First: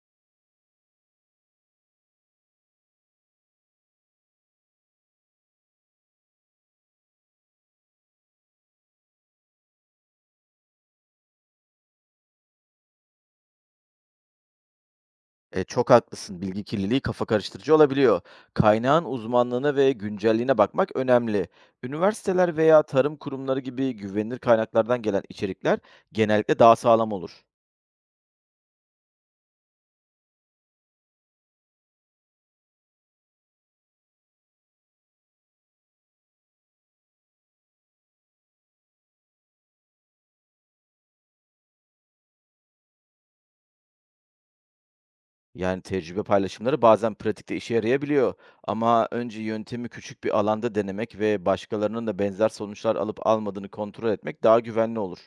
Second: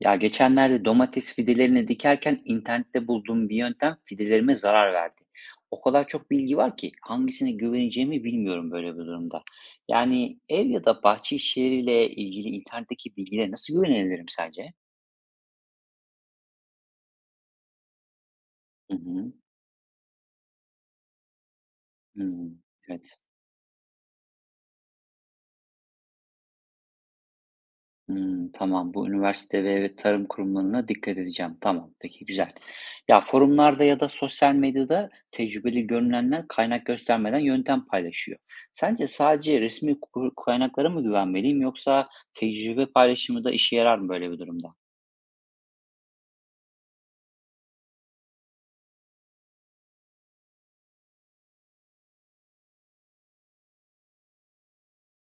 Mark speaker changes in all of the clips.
Speaker 1: Ya geçenlerde domates fidelerini dikerken internette bulduğum bir yöntem fidelerime zarar verdi. O kadar çok bilgi var ki hangisine güveneceğimi bilmiyorum böyle bir durumda. Yani ev ya da bahçe işleriyle ilgili internetteki bilgilere nasıl güvenebilirim sence?
Speaker 2: E, çok haklısın. Bilgi kirliliği kafa karıştırıcı olabiliyor.
Speaker 1: Hı
Speaker 2: Kaynağın
Speaker 1: hı.
Speaker 2: uzmanlığına ve güncelliğine bakmak önemli.
Speaker 1: Hmm,
Speaker 2: Üniversiteler veya
Speaker 1: evet.
Speaker 2: tarım kurumları gibi güvenilir kaynaklardan gelen içerikler genellikle daha sağlam olur.
Speaker 1: Hımm, tamam. Bu üniversite ve tarım kurumlarına dikkat edeceğim. Tamam, peki, güzel. Ya, forumlarda ya da sosyal medyada tecrübeli görünenler kaynak göstermeden yöntem paylaşıyor. Sence sadece resmi kaynaklara mı güvenmeliyim yoksa tecrübe paylaşımı da işe yarar mı böyle bir durumda?
Speaker 2: Yani tecrübe paylaşımları bazen pratikte işe yarayabiliyor. Ama önce yöntemi küçük bir alanda denemek ve başkalarının da benzer sonuçlar alıp almadığını kontrol etmek daha güvenli olur.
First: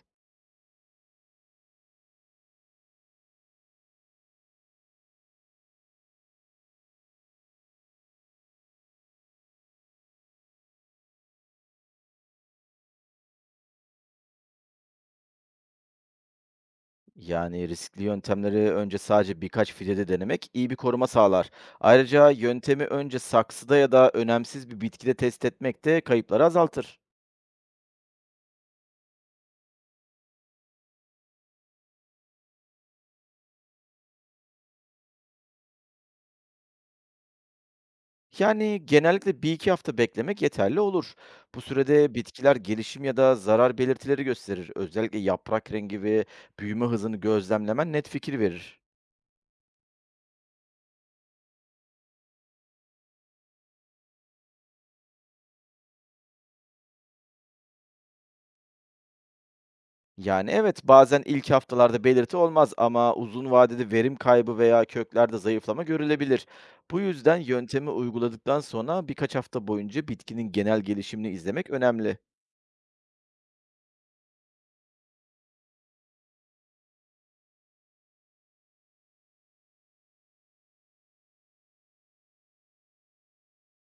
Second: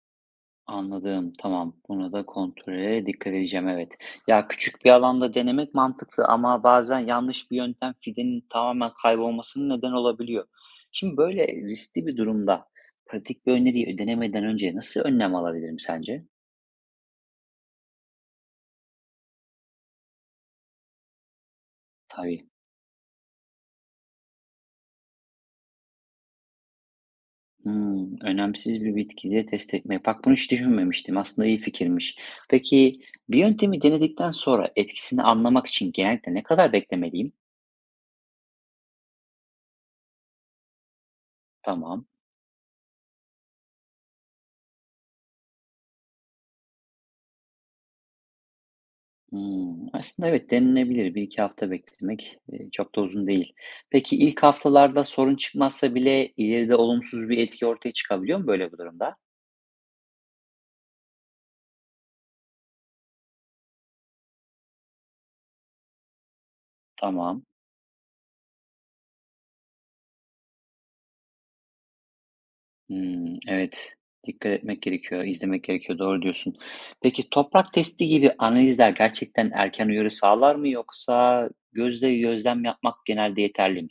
Speaker 1: Anladım, tamam. Buna da kontrole dikkat edeceğim, evet. Ya, küçük bir alanda denemek mantıklı ama bazen yanlış bir yöntem fidenin tamamen kaybolmasının neden olabiliyor. Şimdi böyle riskli bir durumda pratik bir öneriyi denemeden önce nasıl önlem alabilirim sence?
Speaker 2: Yani riskli yöntemleri önce sadece birkaç fidede denemek iyi bir koruma sağlar. Ayrıca
Speaker 1: Tabii.
Speaker 2: yöntemi önce saksıda ya da önemsiz bir bitkide test etmek de kayıpları azaltır.
Speaker 1: Hmm, önemsiz bir bitkiyi test etmek. Bak bunu hiç düşünmemiştim. Aslında iyi fikirmiş. Peki bir yöntemi denedikten sonra etkisini anlamak için genellikle ne kadar beklemeliyim?
Speaker 2: Yani genellikle bir iki hafta beklemek yeterli olur. Bu
Speaker 1: Tamam.
Speaker 2: sürede bitkiler gelişim ya da zarar belirtileri gösterir. Özellikle yaprak rengi ve büyüme hızını gözlemlemen net fikir verir.
Speaker 1: Hımm. Aslında evet, denenebilir. Bir iki hafta beklemek, çok da uzun değil. Peki ilk haftalarda sorun çıkmazsa bile ileride olumsuz bir etki ortaya çıkabiliyor mu böyle bir durumda?
Speaker 2: Yani, evet, bazen ilk haftalarda belirti olmaz ama uzun vadede verim kaybı veya köklerde zayıflama görülebilir. Bu yüzden
Speaker 1: Tamam.
Speaker 2: yöntemi uyguladıktan sonra birkaç hafta boyunca bitkinin genel gelişimini izlemek önemli.
Speaker 1: Hımm, evet. Dikkat etmek gerekiyor, izlemek gerekiyor. Doğru diyorsun. Peki toprak testi gibi analizler gerçekten erken uyarı sağlar mı yoksa gözle gözlem yapmak genelde yeterli mi?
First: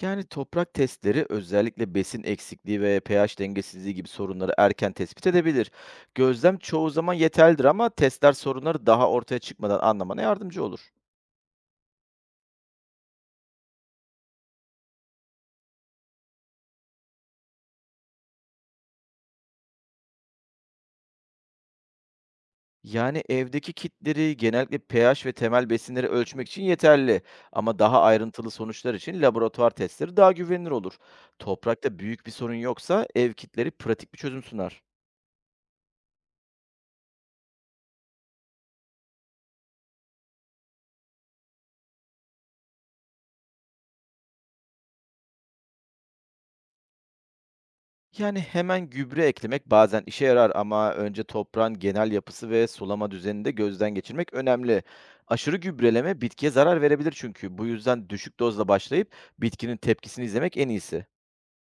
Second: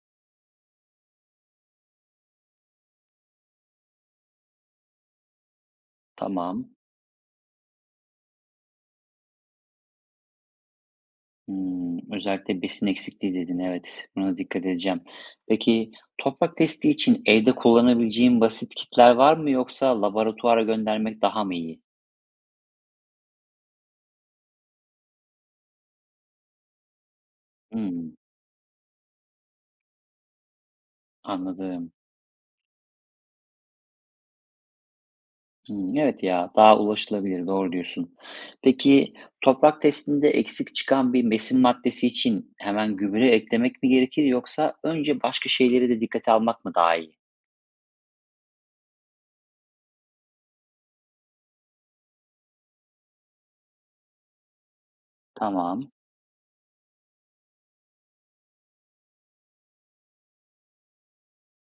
Speaker 2: Yani toprak testleri özellikle besin eksikliği ve pH dengesizliği gibi sorunları erken tespit edebilir. Gözlem
Speaker 1: Tamam.
Speaker 2: çoğu zaman yeterlidir ama testler sorunları daha ortaya çıkmadan anlamana yardımcı olur.
Speaker 1: Hımm, özellikle besin eksikliği dedin, evet. Buna dikkat edeceğim. Peki, toprak testi için evde kullanabileceğim basit kitler var mı yoksa laboratuvara göndermek daha mı iyi?
Speaker 2: Yani evdeki kitleri genellikle pH ve temel besinleri ölçmek için yeterli, ama daha
Speaker 1: Hımm,
Speaker 2: ayrıntılı sonuçlar için laboratuvar testleri daha güvenilir olur.
Speaker 1: anladım.
Speaker 2: Toprakta büyük bir sorun yoksa ev kitleri pratik bir çözüm sunar.
Speaker 1: Hımm, evet ya, daha ulaşılabilir, doğru diyorsun. Peki, toprak testinde eksik çıkan bir besin maddesi için hemen gübre eklemek mi gerekir yoksa önce başka şeyleri de dikkate almak mı daha iyi?
Speaker 2: Yani hemen gübre eklemek bazen işe yarar, ama önce toprağın genel yapısı ve sulama düzenini de gözden geçirmek önemli. Aşırı
Speaker 1: Tamam.
Speaker 2: gübreleme bitkiye zarar verebilir çünkü. Bu yüzden düşük dozla başlayıp bitkinin tepkisini izlemek en iyisi.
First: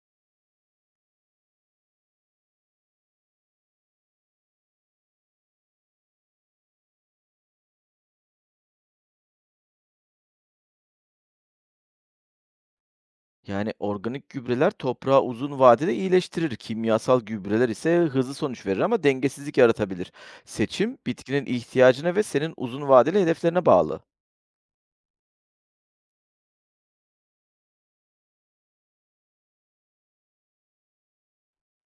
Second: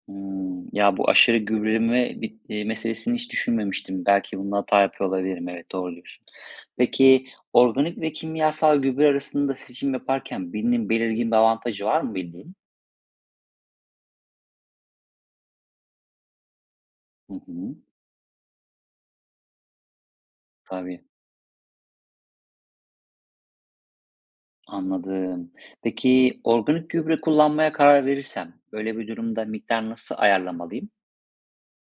Speaker 1: Hımm. Ya, bu aşırı gübreleme bit meselesini hiç düşünmemiştim. Belki bunda hata yapıyor olabilirim. Evet, doğru diyorsun. Peki, organik ve kimyasal gübre arasında seçim yaparken birinin belirgin bir avantajı var mı bildiğin?
Speaker 2: Yani organik gübreler toprağı uzun vadede iyileştirir. Kimyasal
Speaker 1: Hı
Speaker 2: gübreler
Speaker 1: hı.
Speaker 2: ise hızlı sonuç verir ama dengesizlik yaratabilir. Seçim
Speaker 1: Tabii,
Speaker 2: bitkinin ihtiyacına ve senin uzun vadeli hedeflerine bağlı.
Speaker 1: anladım. Peki, organik gübre kullanmaya karar verirsem, böyle bir durumda miktar nasıl ayarlamalıyım?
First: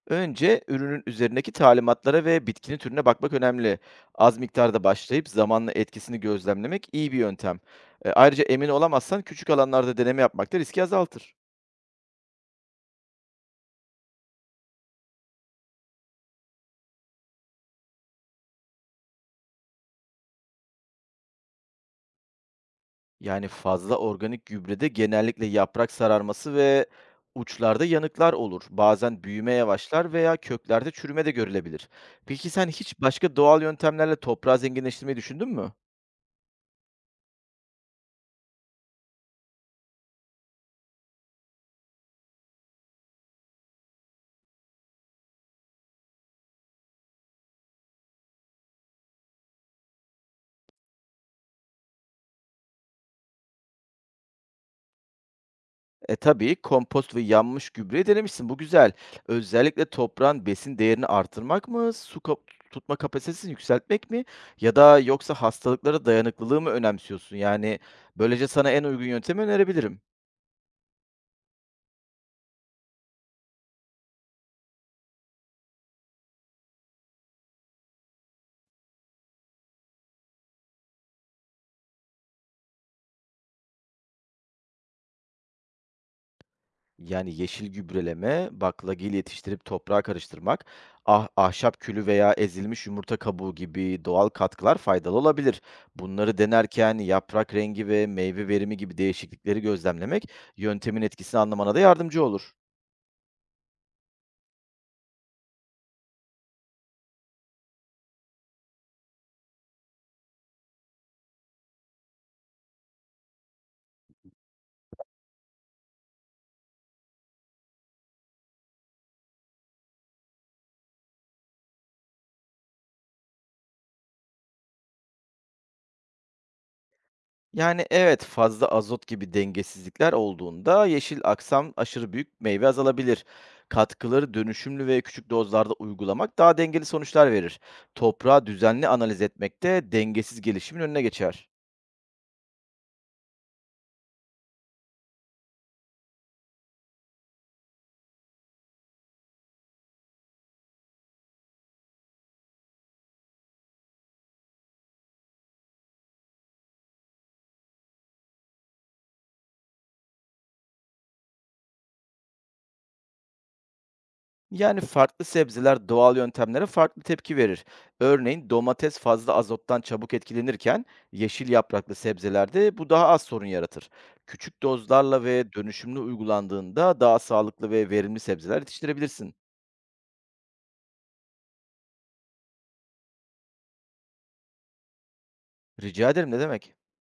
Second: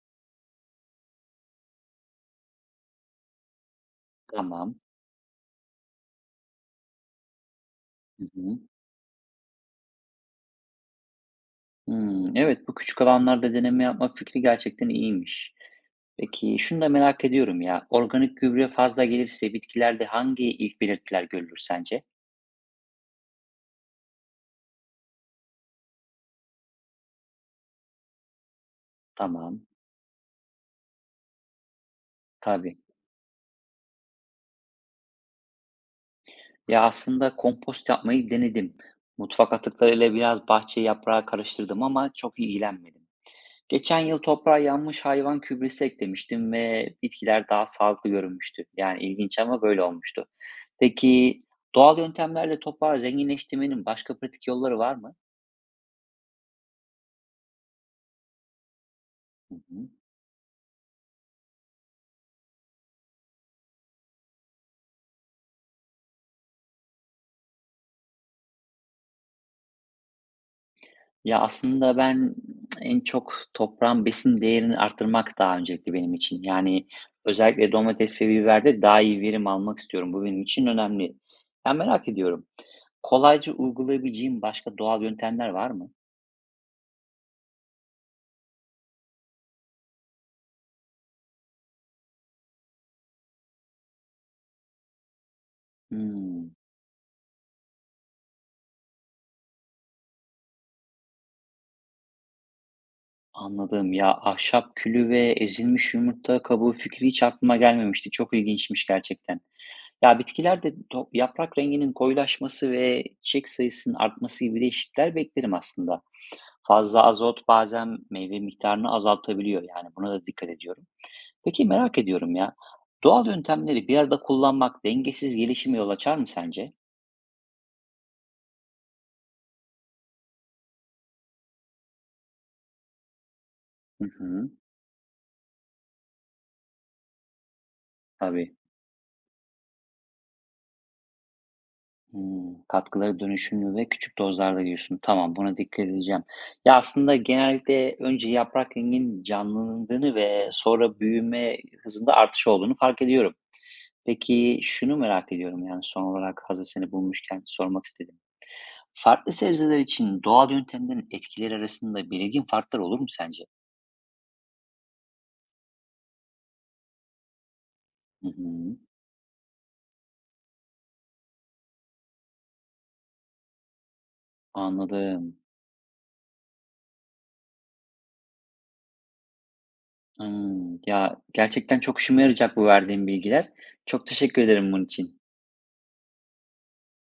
Speaker 2: Önce ürünün üzerindeki talimatlara ve bitkinin türüne bakmak önemli. Az
Speaker 1: Tamam.
Speaker 2: miktarda başlayıp zamanla etkisini gözlemlemek iyi bir yöntem. E,
Speaker 1: Hı
Speaker 2: ayrıca
Speaker 1: hı.
Speaker 2: emin olamazsan küçük alanlarda deneme yapmak da riski azaltır.
Speaker 1: Hımm, evet, bu küçük alanlarda deneme yapmak fikri gerçekten iyiymiş. Peki, şunu da merak ediyorum ya, organik gübre fazla gelirse bitkilerde hangi ilk belirtiler görülür sence?
Speaker 2: Yani fazla organik gübrede genellikle yaprak sararması ve uçlarda yanıklar olur. Bazen büyüme
Speaker 1: Tamam,
Speaker 2: yavaşlar veya köklerde çürüme de görülebilir. Peki sen
Speaker 1: tabii.
Speaker 2: hiç başka doğal yöntemlerle toprağı zenginleştirmeyi düşündün mü?
Speaker 1: Ya aslında kompost yapmayı denedim. Mutfak atıklarıyla biraz bahçe yaprağı karıştırdım ama çok ilgilenmedim. Geçen yıl toprağa yanmış hayvan gübresi eklemiştim ve bitkiler daha sağlıklı görünmüştü. Yani ilginç ama böyle olmuştu. Peki, doğal yöntemlerle toprağı zenginleştirmenin başka pratik yolları var mı?
Speaker 2: E, tabii, kompost ve yanmış gübreyi denemişsin. Bu güzel.
Speaker 1: Hı
Speaker 2: Özellikle
Speaker 1: hı.
Speaker 2: toprağın besin değerini artırmak mı, tutma kapasitesini yükseltmek mi, ya da yoksa hastalıklara dayanıklılığı mı önemsiyorsun? Yani böylece sana en uygun yöntemi önerebilirim.
Speaker 1: Ya, aslında ben en çok toprağın besin değerini arttırmak daha öncelikli benim için. Yani, özellikle domates ve biberde daha iyi verim almak istiyorum. Bu benim için önemli. Ben merak ediyorum, kolayca uygulayabileceğim başka doğal yöntemler var mı?
Speaker 2: Yani yeşil gübreleme, baklagil yetiştirip toprağa karıştırmak, ahşap külü veya ezilmiş yumurta kabuğu gibi doğal katkılar faydalı olabilir. Bunları
Speaker 1: Hımm,
Speaker 2: denerken yaprak rengi ve meyve verimi gibi değişiklikleri gözlemlemek yöntemin etkisini anlamana da yardımcı olur.
Speaker 1: anladım. Ya, ahşap külü ve ezilmiş yumurta kabuğu fikri hiç aklıma gelmemişti. Çok ilginçmiş gerçekten. Ya, bitkilerde yaprak renginin koyulaşması ve çiçek sayısının artması gibi değişiklikler beklerim aslında. Fazla azot bazen meyve miktarını azaltabiliyor yani buna da dikkat ediyorum. Peki merak ediyorum ya, doğal yöntemleri bir arada kullanmak dengesiz gelişime yol açar mı sence?
Speaker 2: Yani evet, fazla azot gibi dengesizlikler olduğunda yeşil aksam aşırı büyük meyve azalabilir.
Speaker 1: Hı
Speaker 2: Katkıları
Speaker 1: hı,
Speaker 2: dönüşümlü ve küçük dozlarda uygulamak daha dengeli sonuçlar verir. Toprağı
Speaker 1: tabii.
Speaker 2: düzenli analiz etmek de dengesiz gelişimin önüne geçer.
Speaker 1: Hmm, katkıları dönüşümlü ve küçük dozlarda diyorsun. Tamam, buna dikkat edeceğim. Ya aslında genellikle önce yaprak renginin canlandığını ve sonra büyüme hızında artış olduğunu fark ediyorum. Peki şunu merak ediyorum yani son olarak hazır seni bulmuşken sormak istedim. Farklı sebzeler için doğal yöntemlerin etkileri arasında belirgin farklar olur mu sence?
Speaker 2: Yani farklı sebzeler doğal yöntemlere farklı tepki verir.
Speaker 1: Hı
Speaker 2: Örneğin
Speaker 1: hı,
Speaker 2: domates fazla azottan çabuk etkilenirken yeşil yapraklı sebzelerde bu daha az sorun yaratır. Küçük dozlarla
Speaker 1: anladım.
Speaker 2: ve dönüşümlü uygulandığında daha sağlıklı ve verimli sebzeler yetiştirebilirsin.
Speaker 1: Hmm, ya gerçekten çok işime yarayacak bu verdiğin bilgiler. Çok teşekkür ederim bunun için.
Speaker 2: Rica ederim, ne demek?